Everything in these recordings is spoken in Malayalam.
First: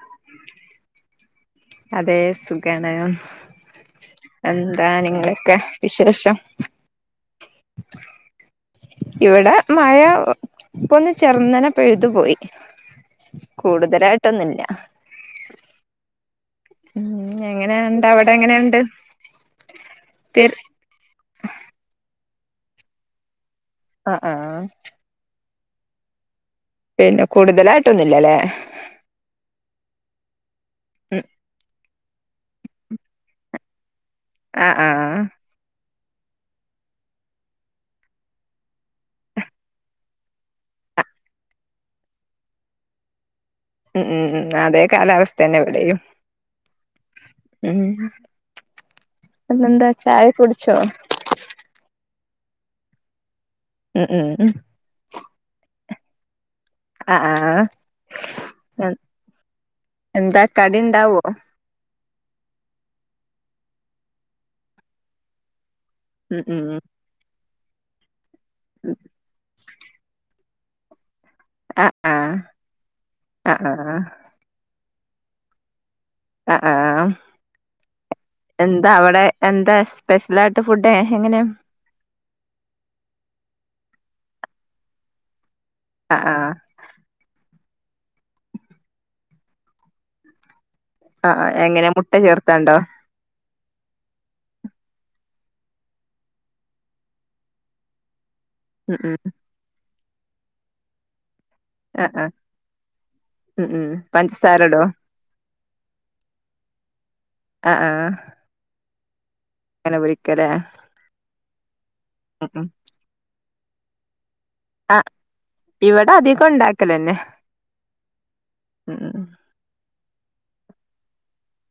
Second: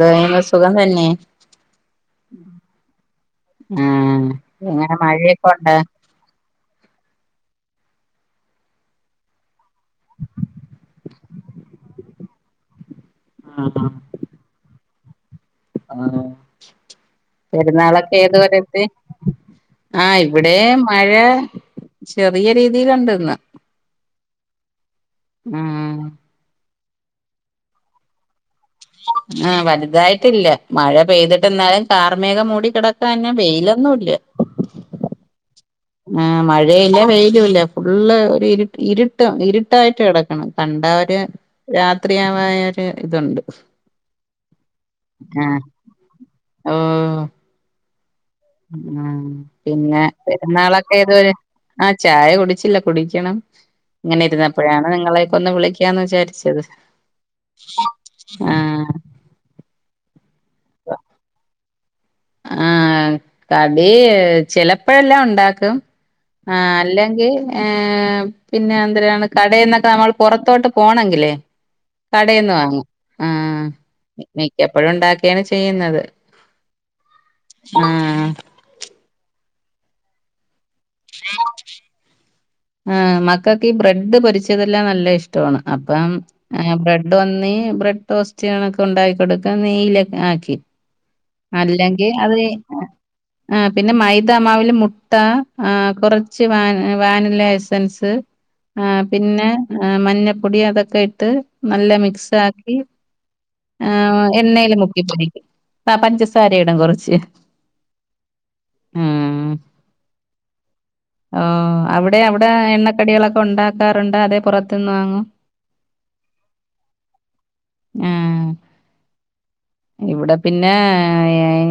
ദൈവ സുഖം തന്നെ അതെ സുഖാണ് ആഹ് എന്താ എങ്ങനെ മഴയൊക്കെ നിങ്ങക്കെ ഉണ്ടോ വിശേഷം ഇവിടെ മഴ പൊന്ന് ചെറന്നനെ പെഴുതുപോയി കൂടുതലായിട്ടൊന്നും ഇല്ല ആ ഉം എങ്ങനെയുണ്ട് പെരുന്നാളൊക്കെ അവിടെ എങ്ങനെയുണ്ട് ഏതുവരെയെത്തി ആഹ് പി ഇവിടെ മഴ ചെറിയ രീതിൽ ഉണ്ടിന്ന് ആ ആ ആ പിന്നെ കൂടുതലായിട്ടൊന്നു ഇല്ലല്ലേ ഇതായിട്ടില്ല മഴ ഉം പെയ്തിട്ട് എന്നാലും കാർമേഘം മൂടി കിടക്കാന്നെ വെയിലും ഇന്ന് ഒടില്ലേ ആ ആഹ് ആ മഴയില്ല വെയിലും ഇല്ല ഫുള്ള് ഒരു ഇരുട്ടും ഇരുട്ടായിട്ട് കിടക്കണം കണ്ട ഒരു രാത്രി ആവ ഒരു ഇതുണ്ട് ഉ ഉം അതേ കാലാവസ്ഥ തന്നെ ആഹ് ഇവിടെയും ഉ ഉ പിന്നെ കുടിച്ചോ പെരുന്നാളൊക്കെ ഏത് വരെ ചായ കുടിച്ചില്ല കുടിക്കണം ഉം ഇങ്ങനെ ഉം ഇരുന്നപ്പോഴാണ് നിങ്ങളെക്ക ഒന്ന് വിളി ക്കാന്ന് വിചാരിച്ചത് ആ ആഹ് ആഹ് എന്താ കടിണ്ടാവോ ആ കടി ചിലപ്പോഴെല്ലാം ഉണ്ടാക്കും ഉം ആ ഉം അല്ലെങ്കിൽ ഏ പിന്നെ എന്തരാണ് കടന്നൊക്കെ നമ്മൾ പുറത്തോട്ട് പോണെങ്കിലേ ആഹ് ആഹ് കടേന്ന് വാങ്ങും ആ ആഹ് ആഹ് [unintelligible] എപ്പോഴ ഉണ്ടാക്കിയാണ് ചെയ്യുന്നത് ആ ആഹ് ആഹ് എന്താ അവിടെ എന്താ സ്പെഷ്യലായിട്ട് ഫുഡ് എങ്ങനെ ആഹ് മക്ക ഈ ബ്രഡ് പൊരിച്ചതെല്ലാം നല്ല ഇഷ്ടമാണ് അപ്പം ആ ആ ബ്രെഡ് വന്നി ബ്രഡ ടോസ്റ്റ് കണക്ക് ഒണ്ടാക്കി കൊട്ക്ക നെയ്യിലൊക്കെ ആക്കി ആ അ എങ്ങനെ അല്ലെങ്കിൽ മുട്ട ചേർത്താണ്ടോ അത് ആ പിന്നെ മൈദാമാവിൽ മുട്ട ആ കുറച്ച് വാൻ വാനില്ല എസ്സെൻസ് ആ ഉം ഉം പിന്നെ മഞ്ഞപ്പൊടി അതൊക്കെ ഇട്ട് നല്ല ആ ആ മിക്സ് ആക്കി ഉം ഉം ആ പഞ്ചസാര എണ്ണേൽ ഇടോ മുക്കിപ്പൊരിക്കും ആ പഞ്ചസാര ഇടും കുറച്ച് ആഹ് ആഹ് മ് കനപിടിക്കലെ ഓ അവിടെ അവിടെ എണ്ണക്കടികളൊക്കെ ഉണ്ടാക്കാറുണ്ടോ അതെ ആ ഇവിടെ അധികം ണ്ടാക്കൽന്നെ ആ മ്മ് ഇവിടെ പിന്നെ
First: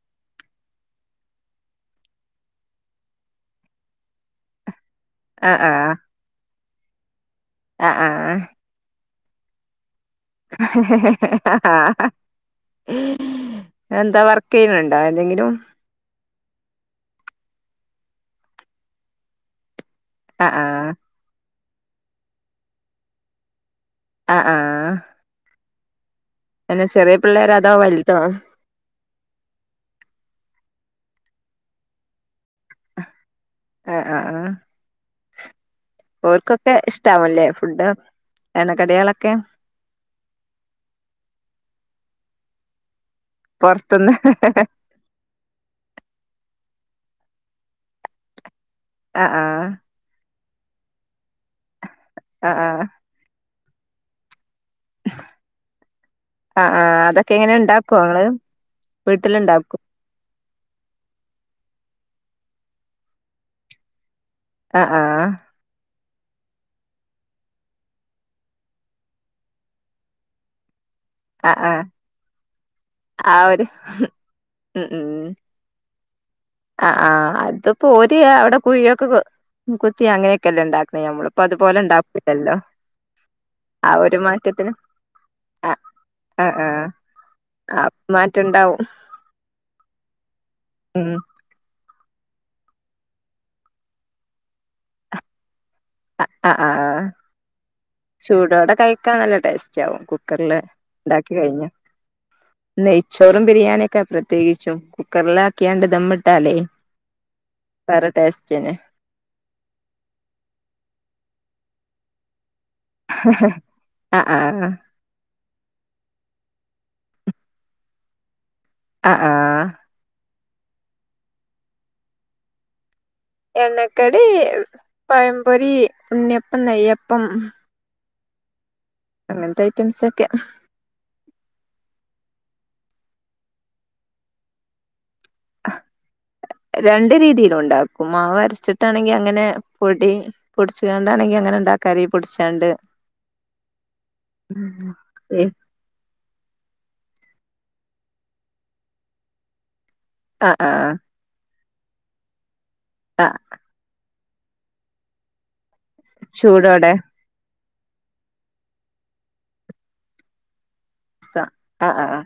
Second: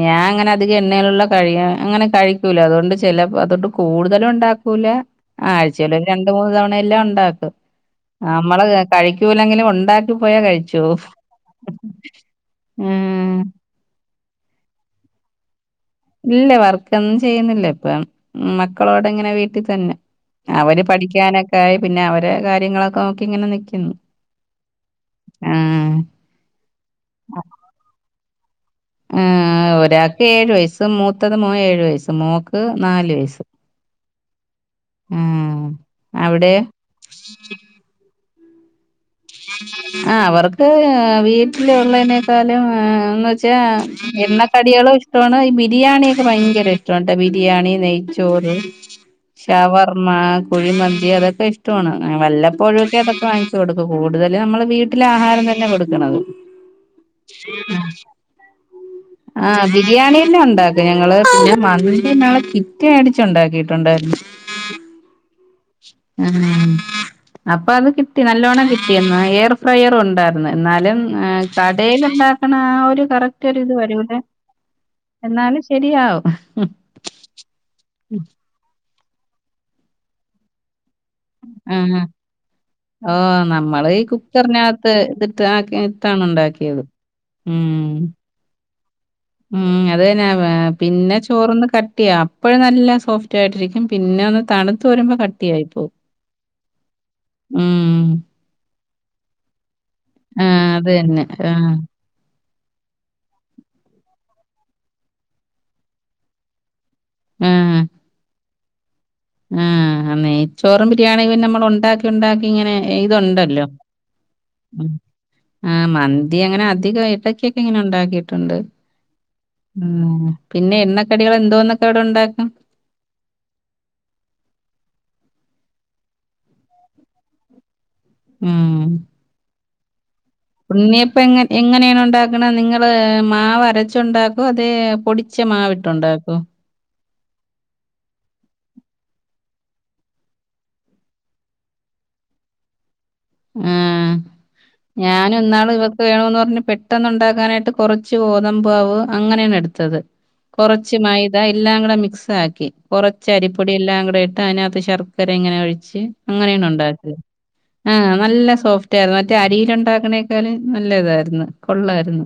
ഞാൻ അങ്ങനെ അധികം എണ്ണയിലുള്ള കഴി അങ്ങനെ കഴിക്കൂല അതുകൊണ്ട് ചിലപ്പം അതുകൊണ്ട് കൂടുതലും ഉണ്ടാക്കൂല ആ ആഴ്ച്ചയിൽ ഒരു രണ്ട് മൂന്ന് തവണ ഒ ല്ല ഉണ്ടാക്കും ആ നമ്മൾ കഴി [unintelligible] ആ ഉം എന്താ വർക്ക് ചെയ്യ്ണ്ണ്ണ്ടോ എന്തെങ്കിലും ഇല്ല വർക്കോന്നും ചെയ്യുന്നില്ല ഇപ്പം മക്കളോടെ ങ്ങനെ വീട്ട് തന്നെ ആ ആ അവര് പഠിക്കാന ക്കായി പിന്നെ അവരെ കാര്യങ്ങളൊക്കെ നോക്കി ഇങ്ങനെ നിക്ക് ആ ആ ഉം എന്നാ ചെറിയ പിള്ളേരോ അതോ വല്തോ ആ ആ ഒരാൾക്ക് ഏഴ് വയസ്സ് മൂത്തത് മോൻ ഏഴ് വയസ്സ് മോക്ക് നാല് വയസ്സ് ആ ആ ആ ഉം ഓർക്കൊക്കെ ഇഷ്ടാവല്ലേ ഫുഡ് എണ്ണ കടികളൊ ആ അവർക്ക് വീട്ടിലുള്ളെനേ ക്കാലും ആഹ് ന്ന് വെച്ചാ പൊറത്തുന്ന് എണ്ണ കടികളും ഇഷ്ടമാണ് ഈ ബിരിയാണിയൊക്കെ ഭയങ്കര ഇഷ് റോണ്ട ബിരിയാണി നെയ്ച്ചോറ് ആ ആ ഷവർമാ കുഴി മന്തി അതൊക്കെ ഇഷ്ടാ ണ് ആ ആ വല്ലപ്പോഴൊക്കെ അതൊക്കെ വാങ്ങി പ്പ കൂടുതല് നമ്മള് വീട്ടിലെ ആഹാരം തന്നെ കൊടുക്കണത് ആഹ് ആഹ് അതൊക്കെ എങ്ങനെ ഉണ്ടാക്കോ ഇങ്ങള് ആ വീട്ടിലുണ്ടാക്കും ബിരിയാണിന്നേ ഒണ്ടാ ഞങ്ങള് പിന്നെ മന്തി ഞങ്ങള് കിറ്റ് മേടിച്ച് ഒണ്ടാക്കിട്ടൊണ്ടായിരുന്ന് ആ ആ ആ അപ്പൊ അത് കിട്ടി നല്ലോണ്ണം കിട്ടിയന്ന് എയർ ഫ്രയർ ഒണ്ടായിരുന്ന് എന്നാലും ആ ആഹ് ആഹ് കടേൽ ഉണ്ടാക്കണ ആ ഒരു ആ കറക്റ്റ് ഒരു ഒരിത് വരൂല്ല എന്നാലും ശരിയാകും ആ ആ അതിപ്പോ ഓര് അവിടെ കുഴിയ [unintelligible] കുത്തി അങ്ങനെയെക്കെ എല്ലെ എണ്ടാ ഇം ഓ നമ്മള് ആ ഈ ഒരു മാറ്റത്തിന് കുക്കറിനകത്ത് ഇതിട്ട് ആക്കി ആഹ് ഇട്ടാണ് ആഹ് ഇണ്ടാക്കിയത് ആഹ് ഉം ആ മാറ്റണ്ടാവും ഉം അതന്നെ അ ഏഹ് ഉം പിന്നെ ചോറൊന്ന് ക ട്ടിയാ അപ്പഴ് നല്ല സോഫ്റ്റ് ആയിട്ടിരിക്കും. പിന്നെ ഒന്ന് തണുത്ത് വരുമ്പ കട്ടി ആയി അ അ ആ മ്മ്. ചൂടോടെ കഴി ക്കാൻ നല്ല ടേസ് റ്റാവും കുക്കറില് ആഹ്. അത് തന്നെ. ഇണ്ടാക്കി കഴിഞ്ഞ ആഹ്. നെയ്ച്ചോറും ബിരിയാണിയൊക്കെയ പ്രത്യേകിച്ചും കുക്കറിലാക്കിയാണ്ട് ദമ്മിട്ടാലേ [unintelligible] ടേസ് [unintelligible] ആ നെയ്ചോറും ബിരിയാണിയും പിന്നെ നമ്മൾ ഉണ്ടാക്കി ഉണ്ടാക്കി ഇങ്ങനെ ഇത് ഉണ്ടല്ലോ ആഹ് ആഹ് ഇത് അങ്ങനെ അധികം ഇടക്കൊക്കെ ഇങ്ങനെ ഉണ്ടാക്കിയിട്ടുണ്ട് ആ ആ മ്മ്. പിന്നെ എണ്ണക്കടികൾ എന്തോന്നൊക്കെ അവിടെ ഉണ്ടാക്കും എണ്ണക്കടി പഴംപൊരി, ഉണ്ണിയപ്പം, നെയ്യപ്പം ഉം അങ്ങനത്തെ ഐറ്റംസ് ഒക്കെയാ ഉണ്ണിയപ്പം എങ്ങ എങ്ങനെയാണ് ഉണ്ടാക്കണത് നിങ്ങള് മാവരച്ച് ഉണ്ടാക്കുവോ അതോ പൊടിച്ച മാവിട്ട് ഉണ്ടാക്കുവോ രണ്ട് രീതിയിലും ഉണ്ടാക്കും മാവ് അരച്ചിട്ടാണെങ്കി അങ്ങനെ പൊടി പൊടിച്ചണ്ടാണെങ്കിൽ അങ്ങനെ ഇണ്ടാക്കും അരി പൊടിച്ചാണ്ട് ആ ഞാനും ഇന്നാള് ഇവക്ക് വേണമെന്ന് പറ ഒന്ന് പെട്ടെന്ന്‌ ഉണ്ടാക്കാനായിട്ട് കുറച്ച് ഗോതമ്പ് മാവ് അങ്ങനെയാണ് എടുത്തത് ആ ആ കുറച്ച് മൈദാ എല്ലാം കൂടെ മിക്സാക്കി ആ കുറച്ച് അരിപ്പൊടി എല്ലാം കൂടെ അതിനകത്ത് ശർക്കര ഇങ്ങനെ ഒഴി ച്ച് അങ്ങനെയാണ് ചൂടോടെ ഉണ്ടാക്കല് ആ നല്ല സോഫ്റ്റ് ആയിരുന്നു മറ്റേ അരീൽ ഉണ്ടാക്കണേക്കാളും നല്ല സ ഇതായിരുന്നു ആ ആ കൊള്ളായിരുന്നു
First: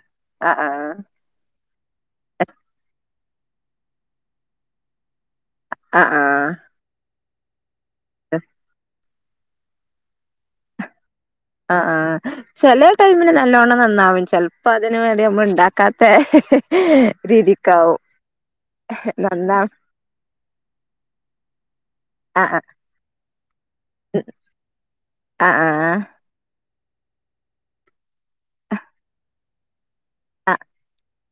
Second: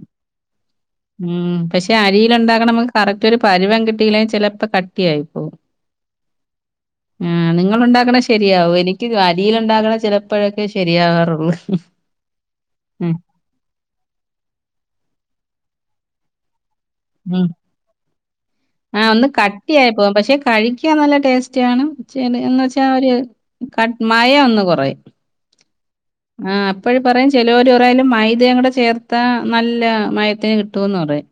ആ ആ ഉം പക്ഷെ അരിയില്ണ്ടാക്കണ മ്മ കറക്ട് ഈയൊരു പരുവം കിട്ടിയില്ലേ ചെലപ്പ കട്ടിയായി പോവും ആഹ് ആഹ് ആ നിങ്ങള് ഉണ്ടാക്കണ ശരിയാവും എനിക്ക് അരീൽ ഉണ്ടാകണ ചെല ഇപ്പോഴൊക്കേ ശരിയാകാറുള്ള് ആ ആ ചെല ടൈമിന് നല്ലോണ്ണം നന്നാവും ചെലപ്പോ അതിന് വേണ്ടി നമ്മൾ ഉണ്ടാക്ക കത്തെ ഉ ആഹ ഒന്ന് നന്നാ കട്ടിയായി പോവും പക്ഷെ കഴിക്കാൻ നല്ല ടേസ്റ്റ് ആണ് ആ എന്ന് ആ വെച്ചാ ഒരു മയം ഒന്ന്കൊറയും ആ ആ ആ ഇപ്പഴ് പറയും ചെലോര് പറയും മൈദേം കൂടെ ചേർത്താ നല്ല മയത്തേ കിട്ടുമെന്ന് പറയും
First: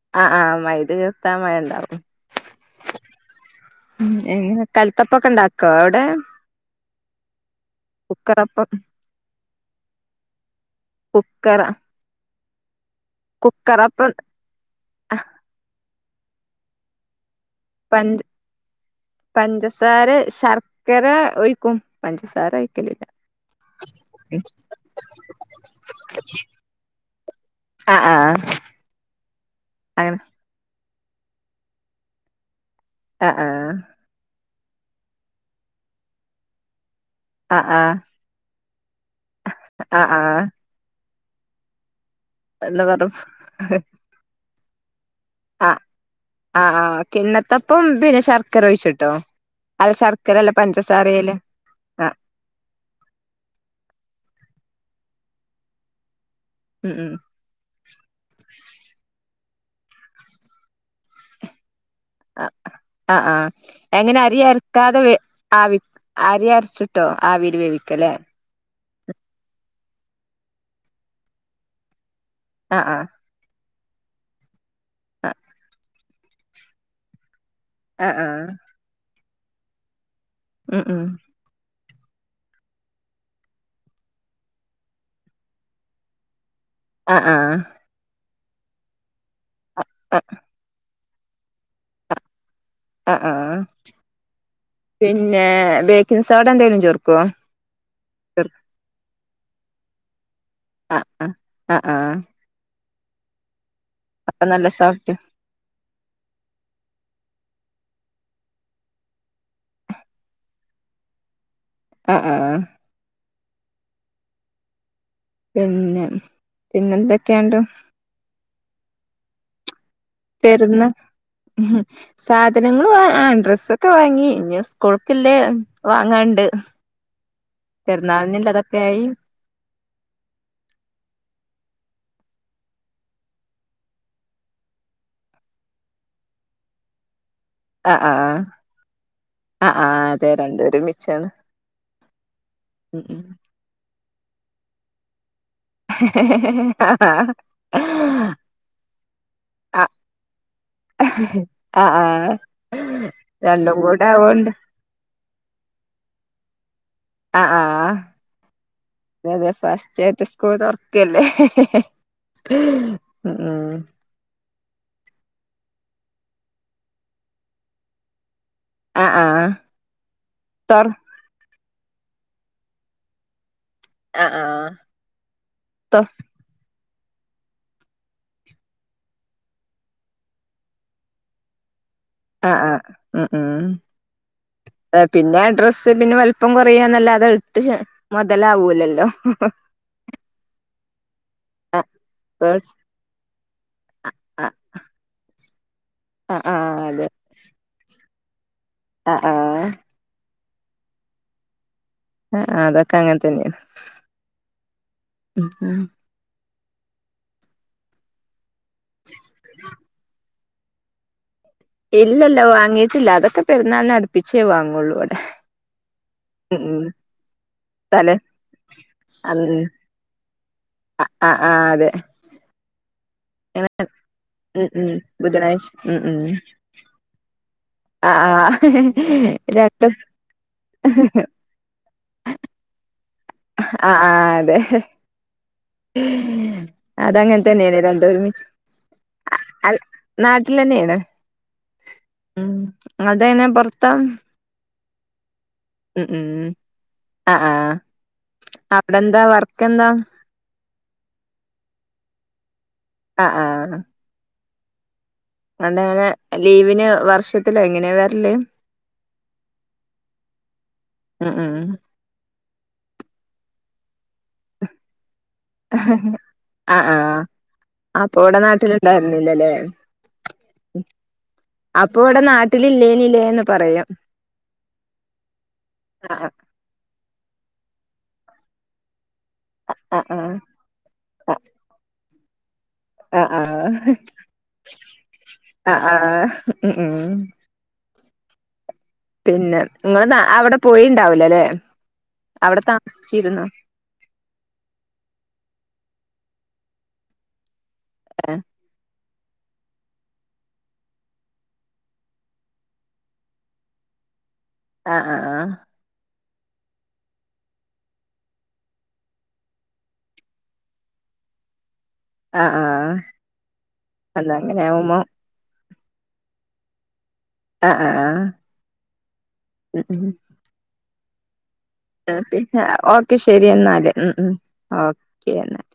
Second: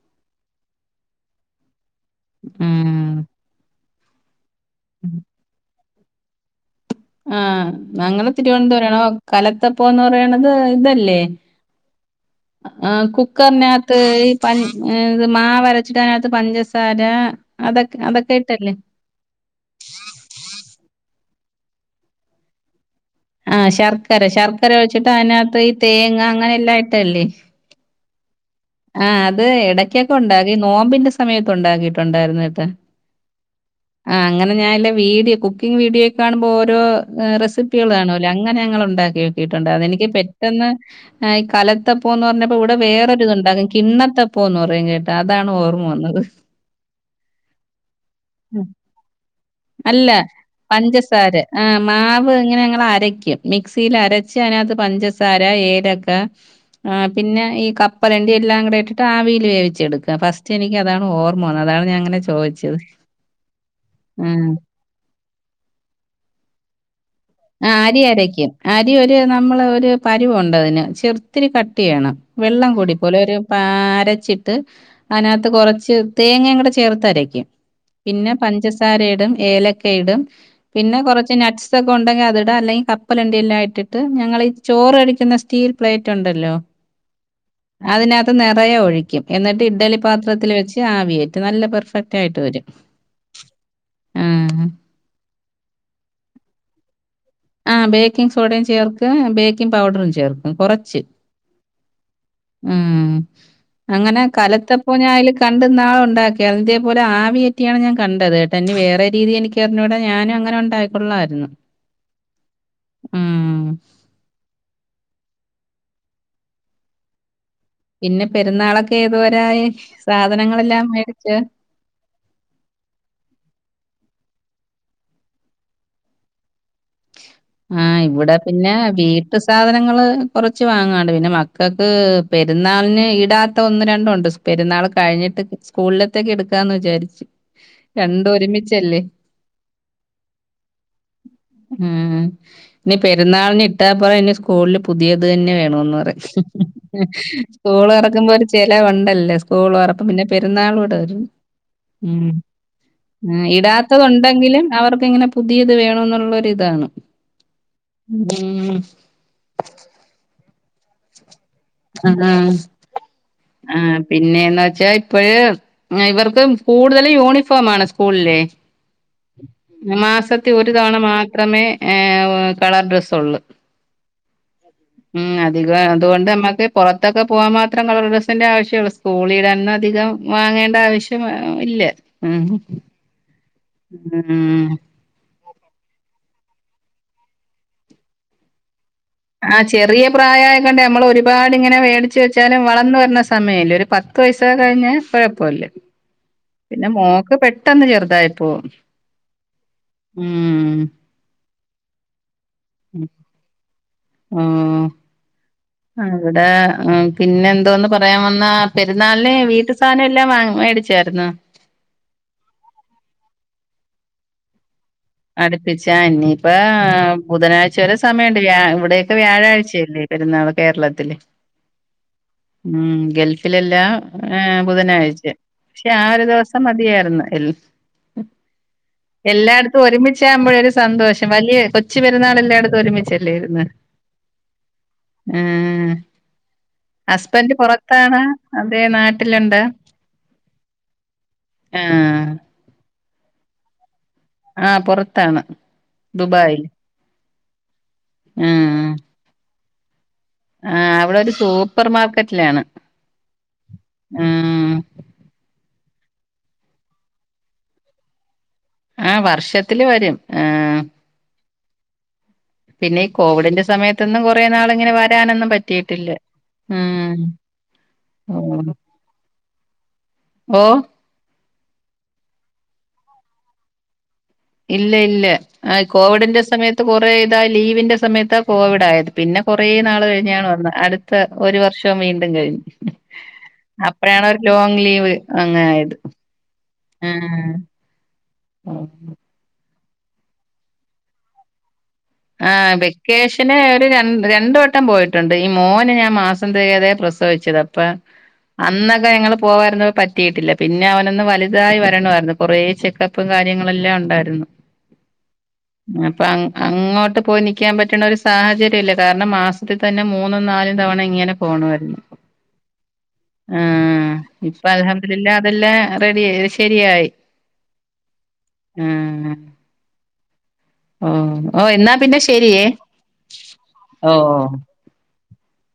ഇത് തീർത്താ മയ ഉണ്ടാവും ഉം ഉം എങ്ങനെ കലത്തപ്പം ഒക്കെ ഉണ്ടാക്കോ അ ആ ഞങ്ങള് തിരുവനന്തപുരാണ് കല ഇതപ്പോന്ന് പറയ അത് ഇതല്ലേ കുക്കറ ആ കുക്കറിനാത്ത് കുക്കറപ്പം ഈ പ മാവര ച്ചിട്ടയിനാത്ത് പഞ്ചസാര അതൊക്കെ പഞ്ച അതൊക്കെ ഇട്ടല്ലേ പഞ്ചസാര ശർക്കര ഒരു ക്കൂം പഞ്ചസാര ഒയിക്കലില്ല ആഹ ശർക്കര ശർക്കര ഒഴിച്ചിട്ട് അനാത്ത് ഈ തേങ്ങ അങ്ങനെ എല്ലായിട്ടല്ലേ ആ ആ ആ അത് ഇടക്കൊക്കെ ഉണ്ടാകി നോമ്പിന്റെ സ സമയത്ത് ഉണ്ടാക്കിയിട്ടുണ്ടായിരുന്നാ കേട്ട ആ ആ ഞാനെന്റെ വീഡിയോ കുക്കിഗ് വീഡിയോക്കെ കാണുമ്പോ ഓരോ ആഹ് റെസിപ്പികള് ആഹ് കാണൂല്ലേ അങ്ങനെ ഞങ്ങള് ഒ ണ്ടാക്കി കേട്ടിട്ടുണ്ട് അതെനിക്ക് ആഹ് ആഹ് പെട്ടെന്ന് ആ ഈ കലത്തപ് പോ എന്നു പറഞ്ഞപ്പോ ഇവിടെ എന്താ പറ വേറൊരു ഇതൊണ്ട് [unintelligible] കിണ്ണത്തപ് പ്പോന്നറയും കേട് അതാണ് ആഹ് ഓർമ്മ വന്നത്. ആഹ് ആഹ് കിണ്ണത്തപ്പം പിന്നെ ശർക്കര ഒഴിച്ചിട്ടോ അല്ല ശർക്കരല്ല പഞ്ചസാരയില് പഞ്ചസാര ആ ആഹ് മാവ് ഇങ്ങനെ ഞങ്ങൾ അരക്കും മിക്സിയിൽ അരച്ച് അതിനകത്ത് പഞ്ചസാര ഏലക്ക ആ ഉം ഉം പിന്നെ ഈ കപ്പലണ്ടി എല്ലാം കൂടെ ഇട്ടിട്ട് ആവീല് വേവിച്ചെടുക്കും ഫസ്റ്റ് എനിക്ക് അതാണ് ഓർമ്മവന്നത് അതാണ് ഞാ അങ്ങനെ ചോദിച്ചത്. ആഹ് എങ്ങനെ അരി ആഹ് അരക്കാതെ ആവി അരി അരച്ചിട്ടോ? ആവിയിൽ ആഹ് അരി വേവിക്കല്ലേ അരക്കും അരി ഒരു നമ്മള് ഒരു പരിവമുണ്ടതിന് ചെറുത്തിരി കട്ടി വേണം. വെള്ളം ആഹ് കൂടി പോവല്ല് ഒരു പ ആരച്ചിട്ട് ആഹ് അതിനത്ത് കൊറച്ച് തേങ്ങേ കൂടെ ചേർത്തരക്കും ആഹ് പിന്നെ ആഹ് പഞ്ചസാരഇടും ഏലക്കയിടും ഉം പിന്നെ ഉം കൊറച്ച് നട്ട്സ് ഒണ്ടെങ്കി അതിടാ അല്ലെങ്കി കപ്പലണ്ടി എല്ലാം ഇട്ടിട്ട് ഞങ്ങളി ഈ ചോറരക്കുന്ന സ്റ്റീൽ പ്ലേറ്റ് ഒണ്ടല്ലോ ആഹ് ആഹ് ത്ത്‌ നെറയെ ഒഴിക്കും എന്നി ട്ട് ഇഡ്ഡലി പാത്രത്തില് വെച്ച് ആവികേറ്റും നല്ല പെർഫക്റ്റ് ആയിട്ട് വരും ആഹ് ആഹ് ആഹ് പിന്നെ ബേക്കിംഗ് സോഡ എന്തെ ആ ബേക്കിംഗ് സോഡയും ചേർക്ക് ബേക്കിംഗ് പൗഡറും ചേർ ആഹ് ആഹ് ആഹ് ആഹ് ഉം അങ്ങനെ കാലത്തപ്പോ ഞാൻ സോഫ്റ്റ് അയില് കണ്ട് ന്നാ ഒണ്ടാക്കിയാർന്നു ഇതേപോലെ ആവി കേറ്റിയാണ് ഞാൻ കണ്ടത് കേട്ട ഇനി വേറെ രീതി എനിക്കറിഞ്ഞൂടാ ഞാനും അങ്ങനെ ഒണ്ടാക്കൊള്ളാരുന്നു ആഹ് ആഹ് ഉം പിന്നെ പിന്നെന്തൊക്കെയുണ്ട് പിന്നെ പെരുന്നാളൊക്കെ ഏതുവരായി. സാധനങ്ങളെല്ലാം പെരുന്ന് മേടിച്ച് സാധനങ്ങൾ ആഹ് ഡ്രസ്സൊക്കെ വാങ്ങി. ഇനി സ്കൂൾക് ള്ളെ വാങ്ങാണ്ട്. ആഹ് ഇവിടെ പെരുന്നാളിനില്ല പിന്നെ അതൊക്കെയായി വീട്ടു സാധന ങ്ങള് കൊറച്ച് വാങ്ങാണ്ട് പിന്നെ മക്കൾക്ക് പെരുന്നാളിന് ഇടാത്ത ഒന്ന് രണ്ടുംണ്ട് പെരുന്നാൾ കഴിഞ്ഞിട്ട് സ്കൂളിലത്തേക്ക് എടുക്കാന്ന് വിചാരിച്ച്. ആഹ് രണ്ടും ആഹ് ഒരുമിച്ചല്ലേ ആഹ് ആഹ് അതെ രണ്ടും ഒരുമിച്ചാണ്. ഉം ഉം ഇനി ഉം ഉം പെരുന്നാളിന് ഇട്ട [unintelligible] സ്കൂല് പുതിയത് അതന്നെ വേണംന്ന് പറയും ആ സ്കൂളോറക്കുമ്പോ ഒരു ചിലവുണ്ടല്ലോ സ്കൂൾ ആ തൊറ പിന്നെ പെരുന്നാളൂടെ വരുന്ന് ആ ആ മ് രണ്ടും കൂടെ ആവോണ്ട് ഇടാത്തണ്ടെങ്കിലും അവർക്കങ്ങനെ പുതിയത് വേണം എന്നുള്ള ഇതാണ് ആഹ് ആഹ് അതെ ഫസ്റ്റ് സ്റ്റാറ്റസ് സ്കൂൾ തൊറക്കല്ലേ? ആഹ് ഉം ആഹ് പിന്നെ ന്നാ ച്ച ഇപ്പഴ് ഇവർക്ക് കൂടുതലും യൂണിഫോം ആണ് സ്കൂളിലേ ആഹ് ആഹ് മാസത്തി ഒരു തൊർ തവണ മാത്രമേ ഏഹ് കളർ ഡ്രെസ് ഒള്ളു. ആഹ് ആഹ് ഉം അധികം തൊ അതുകൊണ്ട് നമ്മക്ക് പുറത്തൊക്കെ പോവാൻ മാത്രം കളർ ഡ്രെസിന്റെ ആവശ്യമുള്ളൂ സ്കൂളി ഇടന്ന അധികം വാങ്ങേണ്ട ആവശ്യം ഇല്ല. ഉം ആഹ് ആഹ് ഉം ഉം. ഉം. ആ ഡ്രസ്സ് പിന്നെ വലുപ്പം കൊറയ എന്നല്ലാതെ അത് ഇട്ട് മുതലാവൂലല്ലോ. ആഹ് ചെറിയ പ്രായ ണ്ട് നമ്മള് ഒരു പാടിങ്ങനെ ആഹ് മേടിച്ച് വെച്ചാലും പേഴ്സ് വളർന്നു വരണ സമയമില്ല ഒരു പത്ത് ആഹ് വയസ്സ കഴിഞ്ഞാൽ കുഴപ്പമില്ല ആഹ് ആഹ് പിന്നെ അതെ മോക്ക് പെട്ടെന്ന് ചെറുതായി അപ്പോ ആഹ് ആഹ് - ഉം- ആ ആ അതൊക്കെ അങ്ങനെ തന്നെയാണ്. ആഹ് ആഹ് പിന്നെ എന്തോന്ന് പറയാൻ വന്നാ- പെരുന്നാളിന് വീട്ട് സാധന എല്ലാംവാങ്ങ മേടിച്ചായിരുന്നാ- ഇല്ലല്ല വാങ്ങിയിട്ടില്ല അതൊക്കെ പെരുന്നാൾന് അടുപ്പിച്ചേ വാങ്ങുള്ളൂ- ഇവിടെ അടുപ്പി ചാ ഇനിയിപ്പ ഉം ഉം ബുധനാഴ്ച വരെ തലേ സമയമണ്ട് വ്യാ ഇവിടെയൊക്കെ അന്ന് വ്യാഴാഴ്ചയല്ലേ പേരുന്നാള്- കേരളത്തില് ആഹ് ആഹ് അതെ ഉം- ഗൾഫിലെല്ലാം ഏ ഉം ഉം ബുധനാഴ്ച പക്ഷെ ഉം ആ ഉം ഒരു ദെവസം മതിയാര്ന്ന് എല് ആഹ് ആഹ് രൺ ഒരുമിച്ച ആകുമ്പോഴൊരു സന്തോഷം വലിയ കോ- കൊച്ച് പെരുന്നാൾ എല്ലടത്തും ഒരുമിച്ച് - ആഹ ആ അതെ ആഹ് അതങ്ങനെ ഹസ്ബൻഡ് തന്നെയാണ് രണ്ടും പുറത്താണ് ഒരുമിച്ച് അത നാട്ടിലുണ്ട് അൽ നാട്ടിൽ തന്നെയാണ് ആ അതേനെ പൊ ർത്താ ആഹ പുറത്താണ് ദുബായിൽ ആ ആ അവിടെന്താ വർ കന്താ ആ അവിടെ ഒരു സൂപ്പർ മാർക്കറ്റിലാണ് ആഹ ആഹ് ആഹ് അണ്ട അങ്ങനെ ലീവിന് വർഷത്തില എങ്ങനെയ വരല് ആ വർഷത്തില് വരും ആ ആഹ പിന്നെ ഈ കോവിഡിന്റെ സമയത്ത് അന്നും കുറേ നാള ഇങ്ങനെ വരാനൊന്നും പറ്റിട്ടില്ല ആഹ് ആഹ് അപ്പൊ ഉ ഇവിടെ നാട്ടിലുണ്ടായിരുന്നില്ലല്ലേ ഓ ഓ അപ്പൊ ഇവിടെ നാട്ടില ഇല്ലേന ഇില്ലേന്ന് പറയാം ഇല്ല ഇല്ല ആ കോവിഡിന്റെ സമയത്ത് കൊറെ ത ലീവിന്റെ സമയത്ത് കോവിഡ് ആത് പിന്നെ കൊറേ നാള് ആഹ് കഴിഞ്ഞാണ് വന്ന അടുത്ത ഒരു വർഷം മീൻ ഇ കഴി ആഹ് ആഹ് അപ്പഴാണ് ഒരു ലോങ് ലീവ് അങ്ങ ആഹ് ആയത് ആഹ് ആഹ് ഉം ആ ഉം ആഹ പിന്നെ നിങ്ങ അവിടെ പോയിുണ്ടാവലല്ലേ ആ വെക്കേഷന് ഒരു ര രണ്ട വട്ടം പോയിട്ടുണ്ട് ഈ മോന് ഞാൻ മാസ പ്രതെ പ്രസവിച്ചത അപ്പ ഏഹ് അന്ന ഞങ്ങൾ പോവാമായിരുന്ന പറ്റിയിട്ടില്ല പിന്നെ അവനൊന്ന് വലുതായി വരണമായിരുന്നു കുറേ ചെക്കപ്പും കാര്യങ്ങളുംെല്ലാം ഉണ്ടായിരുന്നു ആ ആഹ ആ അ അങ്ങോട്ട അത്ത് പോയി നിൽക്കാൻ പറ്റണ ഒരു സാഹചര്യം ഇില്ല കാരണം മാസത്തിൽ തന്നെ മൂന്നും നാലും തവണ ഇങ്ങനെ പോകണമായിരുന്നു ആഹ് ആഹ് ആഹ് ആഹ അതങ്ങനെ ഇപ്പൊ ആവുമ്പോ അലഹദില്ല അതെല്ലേ റെഡിിയ ശരിയായി ആഹ ആഹ ആഹ ഉ ഉ ആഹ പിന്ന ഓക്കെ ശെരി എന്നാല് ഉ ഓഹ് ഉ ഓഹ് ഓക്കെ എന്നാല്